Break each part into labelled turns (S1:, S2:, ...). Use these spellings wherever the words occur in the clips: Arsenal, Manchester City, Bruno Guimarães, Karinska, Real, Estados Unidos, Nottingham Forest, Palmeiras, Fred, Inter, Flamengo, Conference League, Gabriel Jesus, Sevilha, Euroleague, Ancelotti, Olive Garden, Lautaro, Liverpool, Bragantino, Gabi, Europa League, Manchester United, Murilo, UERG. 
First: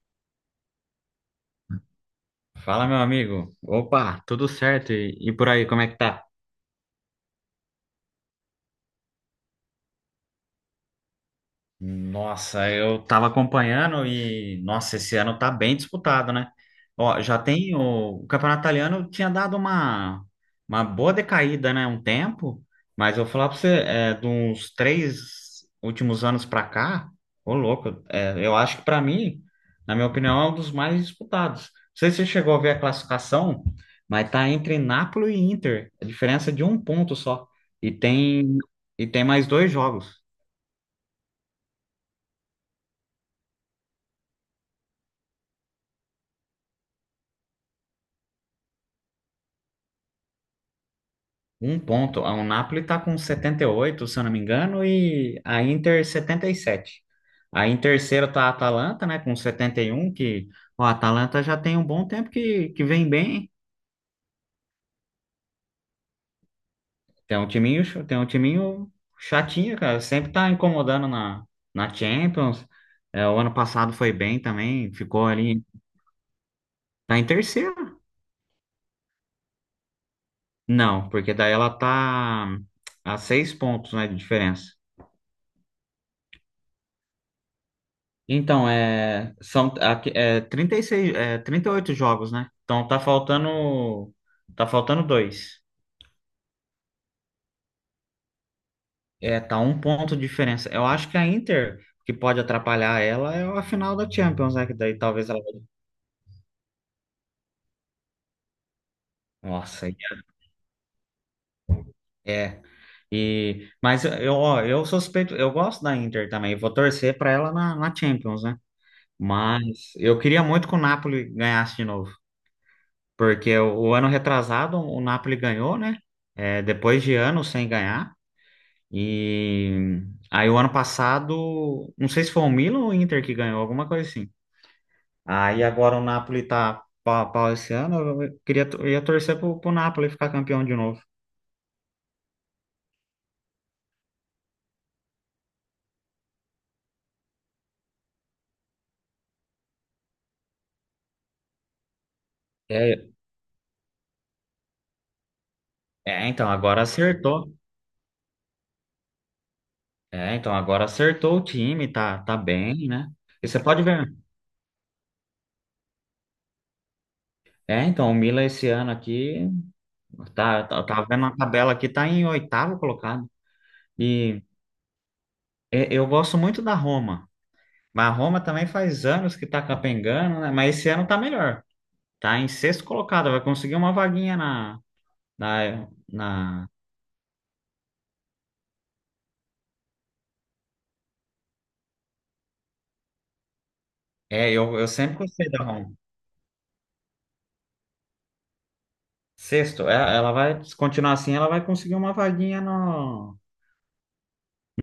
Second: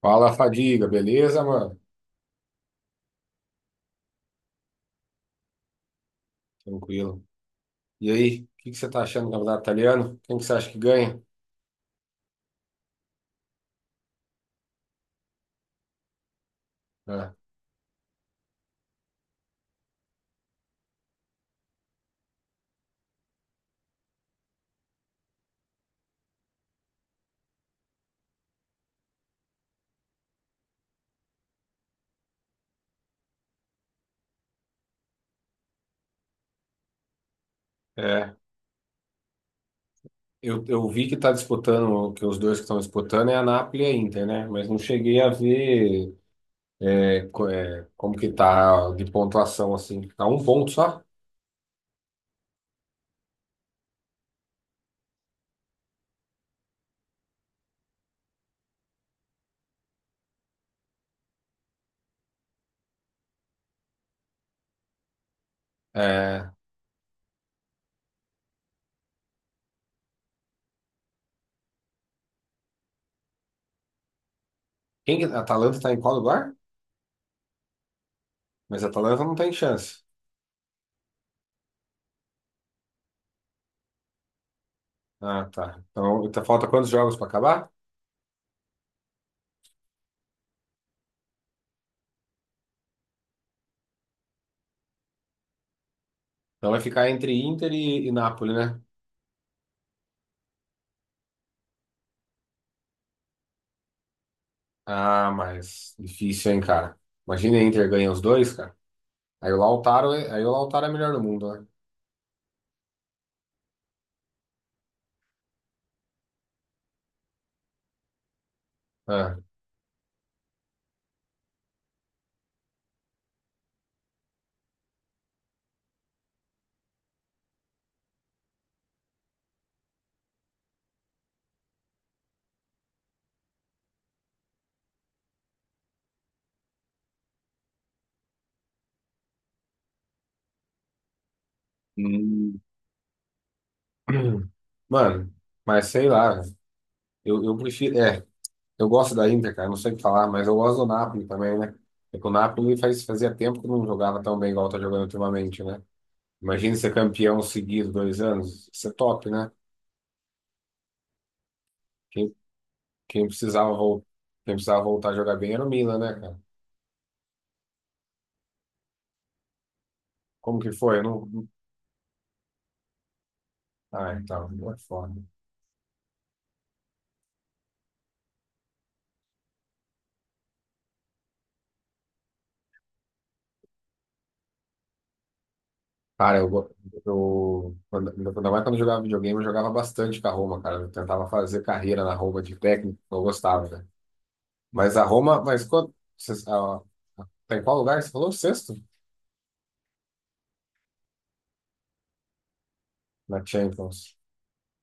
S1: Fala, Fadiga, beleza, mano?
S2: Fala, meu amigo. Opa, tudo certo? E por aí, como é que tá?
S1: Tranquilo. E aí, o que que você tá achando do campeonato italiano? Quem que você acha que ganha?
S2: Nossa, eu tava acompanhando e, nossa, esse ano tá bem disputado, né? Ó,
S1: É,
S2: já tem o campeonato italiano tinha dado uma boa decaída, né? Um tempo, mas eu vou falar pra você, é, de uns três últimos anos pra cá, ô louco, é, eu acho que pra mim, na minha opinião, é um dos mais disputados. Não sei se você chegou a ver a classificação, mas tá entre Napoli e Inter, a diferença é de um ponto só, e
S1: é.
S2: tem, e tem mais dois jogos.
S1: Eu vi que tá disputando, que os dois que estão disputando é a Napoli e a Inter, né? Mas não cheguei a ver como que tá de pontuação, assim. Tá um ponto só?
S2: Um ponto. O Napoli tá com 78 se eu não me engano, e a Inter 77. Aí em terceiro tá a Atalanta, né, com 71, que o Atalanta já tem um bom tempo que vem bem.
S1: É,
S2: Tem um timinho chatinho, cara, sempre tá incomodando na Champions. É, o ano passado foi bem também, ficou
S1: a
S2: ali,
S1: Atalanta tá em qual lugar?
S2: tá em terceiro.
S1: Mas a Atalanta não tem chance.
S2: Não, porque daí ela tá a 6 pontos, né, de diferença.
S1: Ah, tá. Então, falta quantos jogos pra acabar?
S2: Então, é, são é, 36, é, 38 jogos, né? Então tá faltando dois.
S1: Então vai ficar entre Inter e Napoli, né?
S2: É, tá um ponto de diferença. Eu acho que a Inter, que pode atrapalhar ela, é a final da Champions, né? Que daí
S1: Ah,
S2: talvez ela...
S1: mas difícil, hein, cara. Imagina a Inter ganha os dois, cara. Aí o
S2: Nossa,
S1: Lautaro, aí o Lautaro é melhor do mundo, né?
S2: é. E, mas eu, ó, eu suspeito, eu gosto da Inter também. Vou torcer pra ela na Champions, né?
S1: Ah.
S2: Mas eu queria muito que o Napoli ganhasse de novo. Porque o ano retrasado, o Napoli ganhou, né? É, depois de anos sem ganhar. E aí o ano passado, não sei se foi o Milan ou o Inter que ganhou, alguma coisa assim. Aí agora o Napoli tá pau a pau esse ano, eu queria, eu ia torcer pro Napoli ficar campeão de novo.
S1: Mano, mas sei lá, eu prefiro. É, eu gosto da Inter, cara, não sei o que falar, mas eu gosto do Napoli também, né? É que o Napoli
S2: É,
S1: fazia tempo que não jogava tão bem igual tá jogando ultimamente, né?
S2: é, então
S1: Imagina
S2: agora
S1: ser campeão
S2: acertou.
S1: seguido dois anos, isso é top, né?
S2: É, então agora acertou o time, tá,
S1: Quem,
S2: tá bem, né?
S1: quem
S2: E você
S1: precisava,
S2: pode ver, né?
S1: quem precisava voltar a jogar bem era o Milan, né, cara?
S2: É, então o Milan esse ano aqui,
S1: Como
S2: tá,
S1: que
S2: tá,
S1: foi?
S2: tá
S1: Eu
S2: vendo
S1: não.
S2: a
S1: não-
S2: tabela aqui, tá em oitavo colocado.
S1: Ah,
S2: E
S1: então, não é foda.
S2: eu gosto muito da Roma. Mas a Roma também faz anos que tá capengando, né? Mas esse ano tá melhor. Tá em sexto colocado, vai conseguir uma vaguinha na, na,
S1: Cara, eu,
S2: na...
S1: go- eu quando, ainda mais quando eu jogava videogame, eu jogava bastante com a Roma, cara. Eu tentava fazer carreira na Roma de técnico, eu gostava, né?
S2: É, eu
S1: Mas a
S2: sempre
S1: Roma,
S2: gostei da
S1: mas
S2: Roma.
S1: quando, vocês- a- tá em qual lugar? Você falou sexto?
S2: Sexto, é, ela vai, se continuar assim, ela vai conseguir uma vaguinha no...
S1: Na Champions.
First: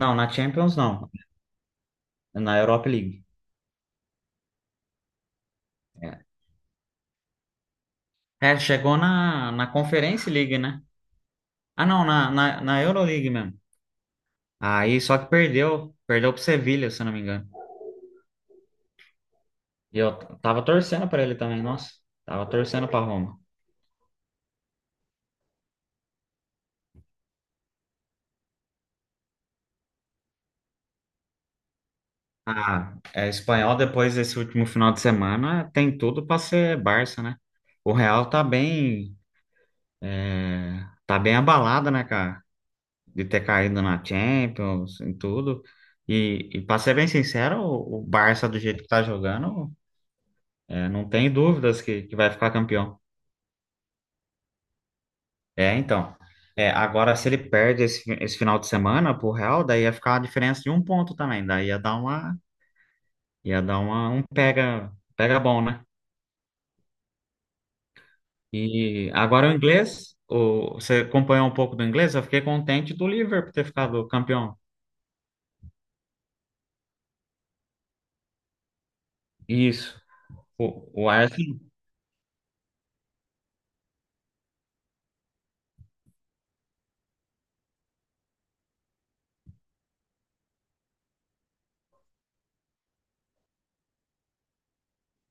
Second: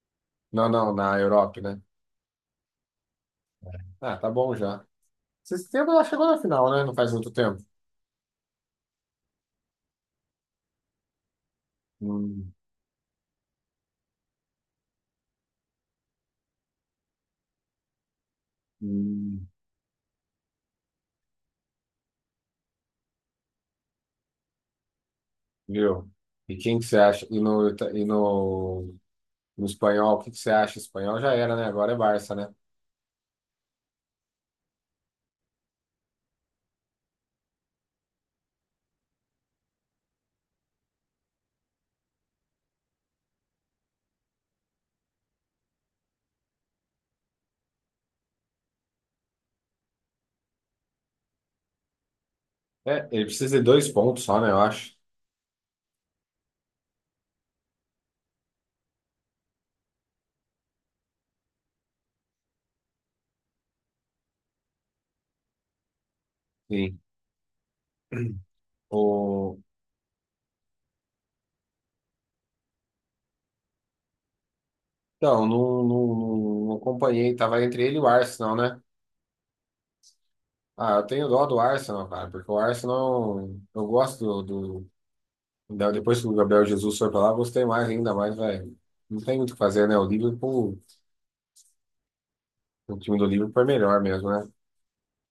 S2: Não, na
S1: Não,
S2: Champions
S1: não,
S2: não,
S1: na Europa, né?
S2: na Europa League.
S1: Ah, tá bom já. Esse tempo ela
S2: É,
S1: chegou na final, né? Não faz muito tempo.
S2: É, chegou na Conference League, né? Ah, não, na,
S1: Hum,
S2: na Euroleague mesmo. Aí, só que perdeu pro Sevilha, se eu não me engano.
S1: hum,
S2: E eu tava torcendo pra ele também, nossa. Tava torcendo pra Roma.
S1: viu? E quem que você acha? No espanhol, o que que você acha? Espanhol já era, né? Agora é Barça, né?
S2: Ah, é, espanhol depois desse último final de semana tem tudo para ser Barça, né? O Real tá bem, é, tá bem abalado, né, cara? De ter caído na Champions, em tudo. E para ser bem sincero, o Barça do jeito que tá jogando, é, não tem dúvidas que vai ficar campeão.
S1: É, ele precisa de dois pontos só, né? Eu acho.
S2: É, então. É, agora se ele perde esse final de semana pro Real, daí ia ficar a diferença de um ponto também. Daí ia dar uma, um pega bom, né?
S1: Sim.
S2: E agora o
S1: O...
S2: inglês, você acompanhou um pouco do inglês? Eu fiquei contente do Liverpool ter ficado campeão.
S1: Não, não, não, não, não acompanhei. Tava entre ele e o Arsenal, né?
S2: Isso.
S1: Ah,
S2: O,
S1: eu
S2: o
S1: tenho dó do
S2: Arsenal.
S1: Arsenal, cara, porque o Arsenal, eu gosto do... Depois que o Gabriel Jesus foi pra lá, eu gostei mais, ainda mais, velho. Não tem muito o que fazer, né? O Liverpool, o time do Liverpool é melhor mesmo, né?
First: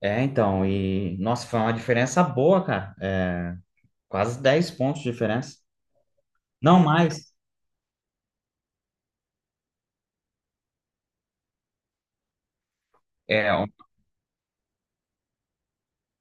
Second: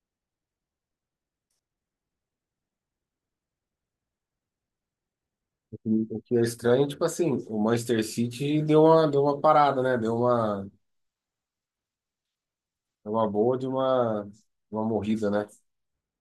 S2: É, então, e nossa, foi uma diferença boa, cara. É, quase 10 pontos de diferença.
S1: O que é
S2: Não
S1: estranho, é, tipo
S2: mais.
S1: assim, o Manchester City deu uma parada, né? Deu uma boa
S2: É,
S1: de uma morrida, né?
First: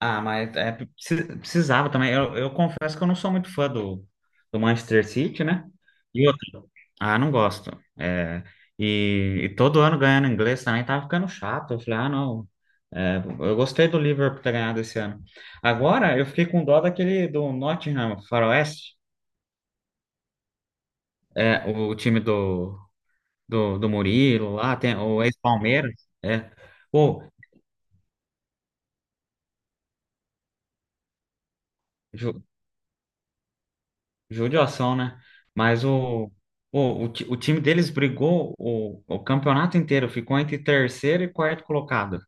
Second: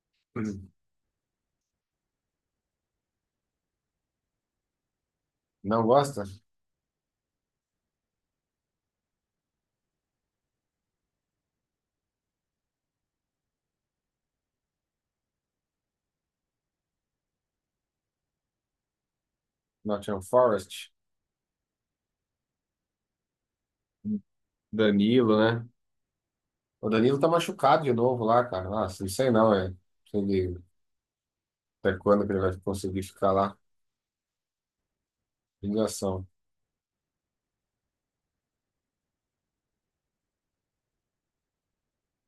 S2: ah, mas é, precisava também. Eu confesso que eu não sou muito fã do Manchester City, né?
S1: Não gosta?
S2: E outro. Ah, não gosto. É, e todo ano ganhando inglês também tava ficando chato. Eu falei, ah, não. É, eu gostei do Liverpool ter ganhado esse ano. Agora eu fiquei com dó daquele do Nottingham Faroeste,
S1: Nottingham Forest,
S2: é, o time do, do Murilo lá, tem o
S1: Danilo, né?
S2: ex-Palmeiras. É.
S1: O Danilo
S2: Pô,
S1: tá machucado de novo lá, cara. Nossa, não sei não, é. Se ele- Até quando que ele vai conseguir ficar lá?
S2: judiação, né? Mas
S1: Ligação.
S2: o time deles brigou o campeonato inteiro, ficou entre terceiro e quarto colocado.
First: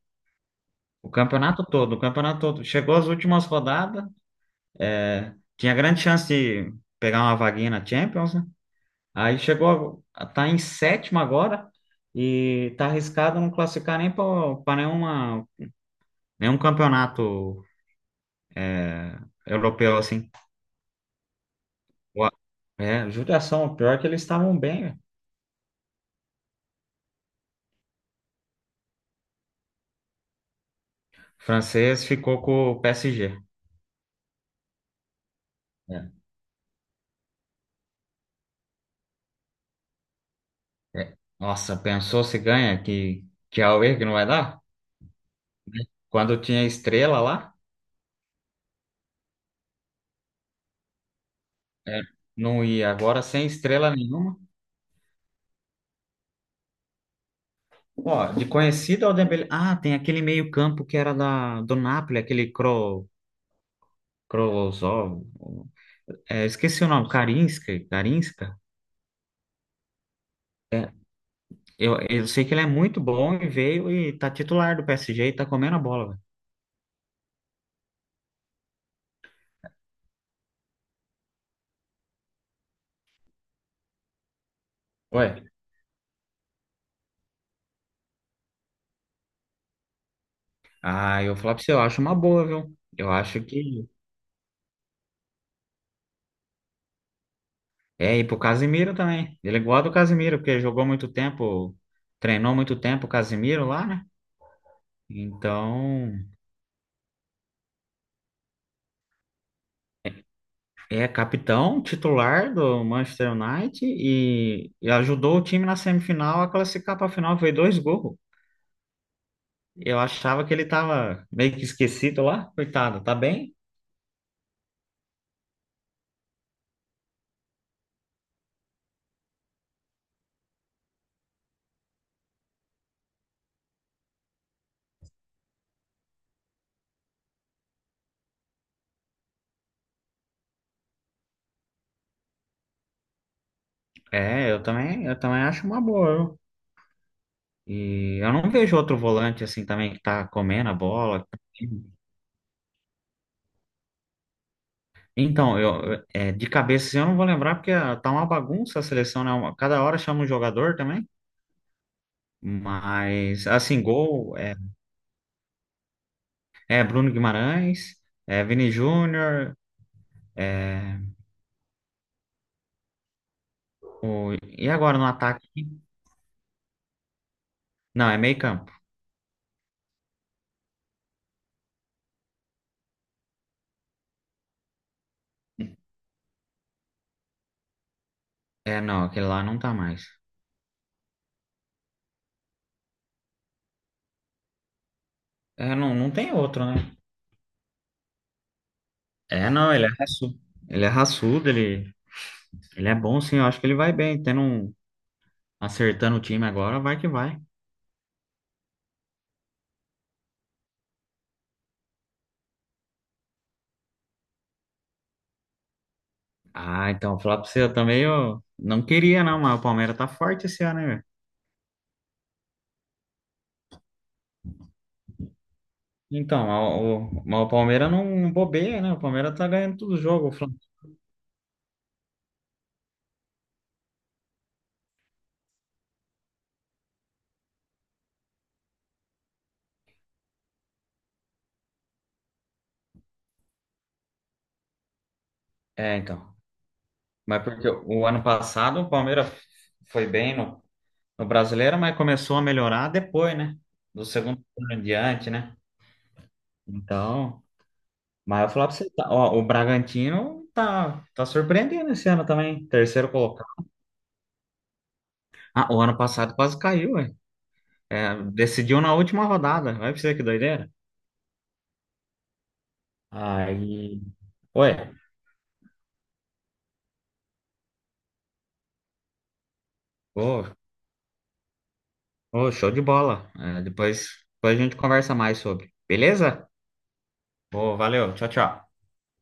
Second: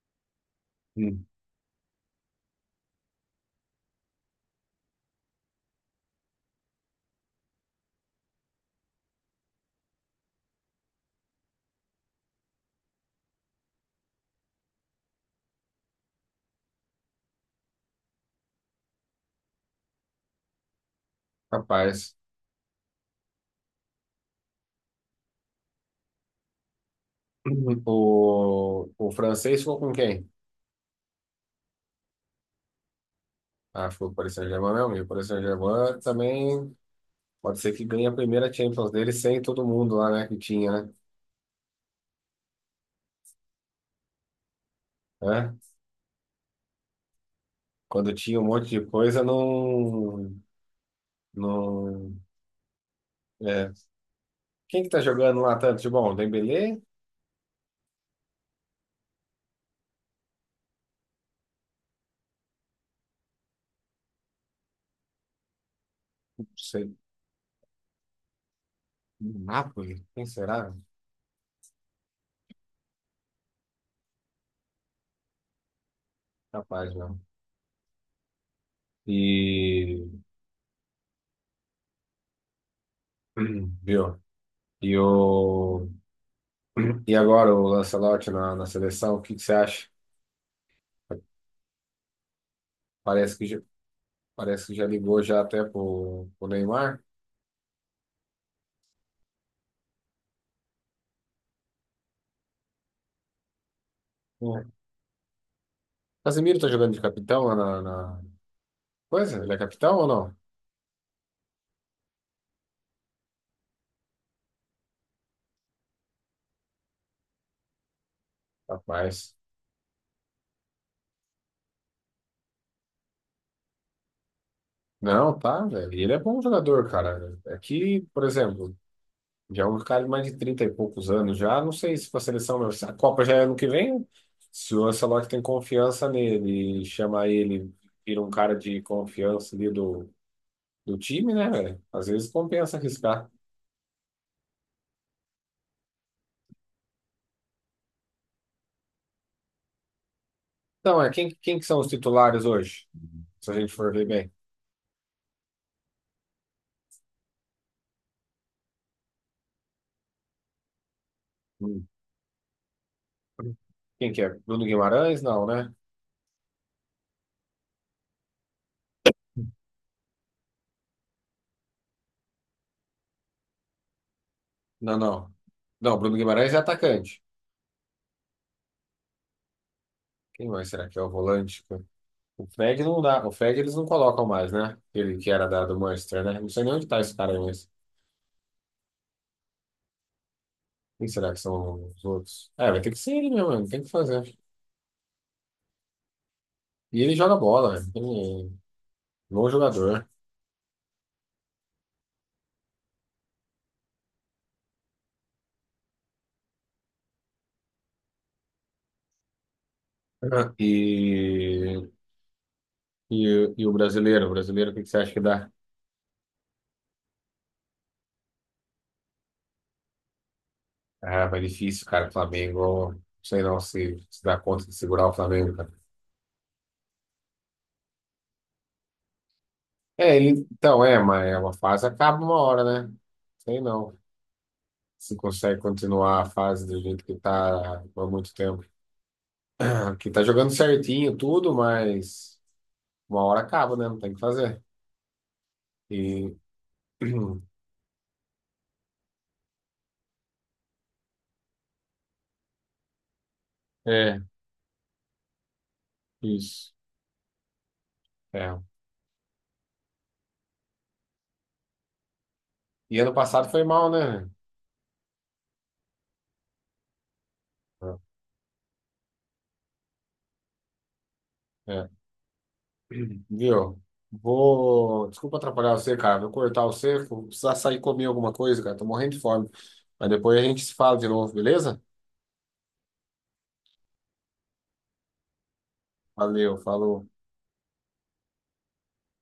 S2: O
S1: Hum.
S2: campeonato todo, o campeonato todo. Chegou às últimas rodadas, tinha grande chance de pegar uma vaguinha na Champions, né? Aí chegou, a tá em sétimo agora e tá arriscado não classificar nem para nenhuma, nenhum campeonato europeu, assim.
S1: Rapaz.
S2: O- É, judiação, o pior é que eles estavam bem, né?
S1: Uhum. O francês ficou com quem?
S2: O francês ficou com o PSG.
S1: Ah, ficou com o Paris Saint-Germain mesmo. E o Paris Saint-Germain também pode ser que ganhe a primeira Champions dele sem todo mundo lá, né? Que tinha, né?
S2: É, nossa, pensou se ganha, que a UERG não vai dar?
S1: É?
S2: Quando tinha estrela lá,
S1: Quando tinha um monte de coisa, não...
S2: é,
S1: não
S2: não ia. Agora sem
S1: é.
S2: estrela nenhuma.
S1: Quem que tá jogando lá tanto de bom? Dembélé? Não
S2: Ó, de conhecido ao Dembélé. Ah, tem aquele meio-campo que era da, do Napoli, aquele Krolozov. É, esqueci o
S1: sei.
S2: nome, Karinska, Karinska.
S1: Napoli? Quem será?
S2: É, eu sei que ele é muito bom e veio e tá titular do PSG e tá comendo a bola, velho.
S1: Capaz, não. E viu? E
S2: Ué,
S1: o e agora o Lancelotti na, na seleção, o que que você acha?
S2: ah, eu vou falar pra você, eu acho uma boa, viu? Eu
S1: Parece
S2: acho
S1: que já,
S2: que...
S1: parece que já ligou já até pro Neymar.
S2: É, e pro Casimiro também. Ele é igual ao do Casimiro, porque jogou muito tempo, treinou muito tempo o Casimiro lá, né?
S1: O
S2: Então,
S1: Casemiro tá jogando de capitão lá na, na coisa? Ele é capitão ou não?
S2: é capitão titular do Manchester United e ajudou o time na semifinal a classificar para a final, foi dois gols.
S1: Rapaz.
S2: Eu achava que ele tava meio que esquecido lá, coitado, tá bem?
S1: Não, tá, velho. E ele é bom jogador, cara. É que, por exemplo, já é um cara de mais de 30 e poucos anos já. Não sei se para a seleção, não. Se a Copa já é ano que vem. Se o Ancelotti tem confiança nele, e chama ele, vira um cara de confiança ali do, do time, né, velho? Às vezes compensa arriscar.
S2: É, eu também, acho uma boa, viu? E eu não vejo outro volante assim também que tá comendo a
S1: Então, é
S2: bola.
S1: quem que são os titulares hoje? Se a gente for ver bem.
S2: Então, eu, é, de cabeça eu não vou lembrar porque ah, tá uma bagunça a seleção, né? Cada hora chama um jogador também.
S1: Hum.
S2: Mas, assim,
S1: Quem que é?
S2: gol é,
S1: Bruno Guimarães? Não, né?
S2: é Bruno Guimarães, é Vini Júnior. É, e
S1: Não,
S2: agora no
S1: não.
S2: ataque?
S1: Não, Bruno Guimarães é atacante.
S2: Não, é meio campo.
S1: Quem mais será que é o volante? O Fred não dá. O Fred eles não colocam mais, né? Ele que era da, do Manchester, né? Não sei nem onde tá esse cara aí, mas.
S2: É, não, aquele lá não tá mais.
S1: Quem será que são os outros? É, vai ter que ser ele mesmo, mano. Tem que fazer.
S2: É, não, não tem outro, né?
S1: E ele joga bola, né? Ele é bom
S2: É, não, ele é
S1: jogador.
S2: raçudo. Ele é raçudo, ele é bom, sim. Eu acho que ele vai bem. Tendo um, acertando o time agora, vai que vai.
S1: E, e, e o brasileiro? O brasileiro, o que que você acha que dá?
S2: Ah, então, falar pra você, eu também eu não queria, não, mas o Palmeiras tá forte esse ano, né?
S1: Ah, mas difícil, cara. Flamengo, não sei não se, se dá conta de segurar o Flamengo, cara.
S2: Então, mas o Palmeiras não bobeia, né? O Palmeiras tá ganhando todo jogo.
S1: Mas é uma fase acaba uma hora, né? Sei não. Se consegue continuar a fase do jeito que tá por muito tempo. que tá jogando certinho tudo, mas uma hora acaba, né? Não tem o que fazer.
S2: É,
S1: E
S2: então. Mas porque o ano passado o Palmeiras foi bem no, Brasileiro, mas começou a melhorar depois, né? Do
S1: é,
S2: segundo turno em diante, né?
S1: isso.
S2: Então, mas eu vou
S1: É.
S2: falar pra você, tá, ó, o Bragantino tá surpreendendo esse ano também,
S1: E
S2: terceiro
S1: ano passado foi
S2: colocado.
S1: mal, né?
S2: Ah, o ano passado quase caiu, ué. É, decidiu na última rodada. Vai pra você que doideira.
S1: É. Viu?
S2: Aí, ué,
S1: Vou. Desculpa atrapalhar você, cara. Vou cortar você. Vou precisar sair comer alguma coisa, cara. Tô morrendo de fome. Mas depois a
S2: pô,
S1: gente se fala de novo, beleza?
S2: ô, show de bola. É, depois a gente conversa mais sobre. Beleza?
S1: Valeu, falou.
S2: Ô, valeu. Tchau, tchau.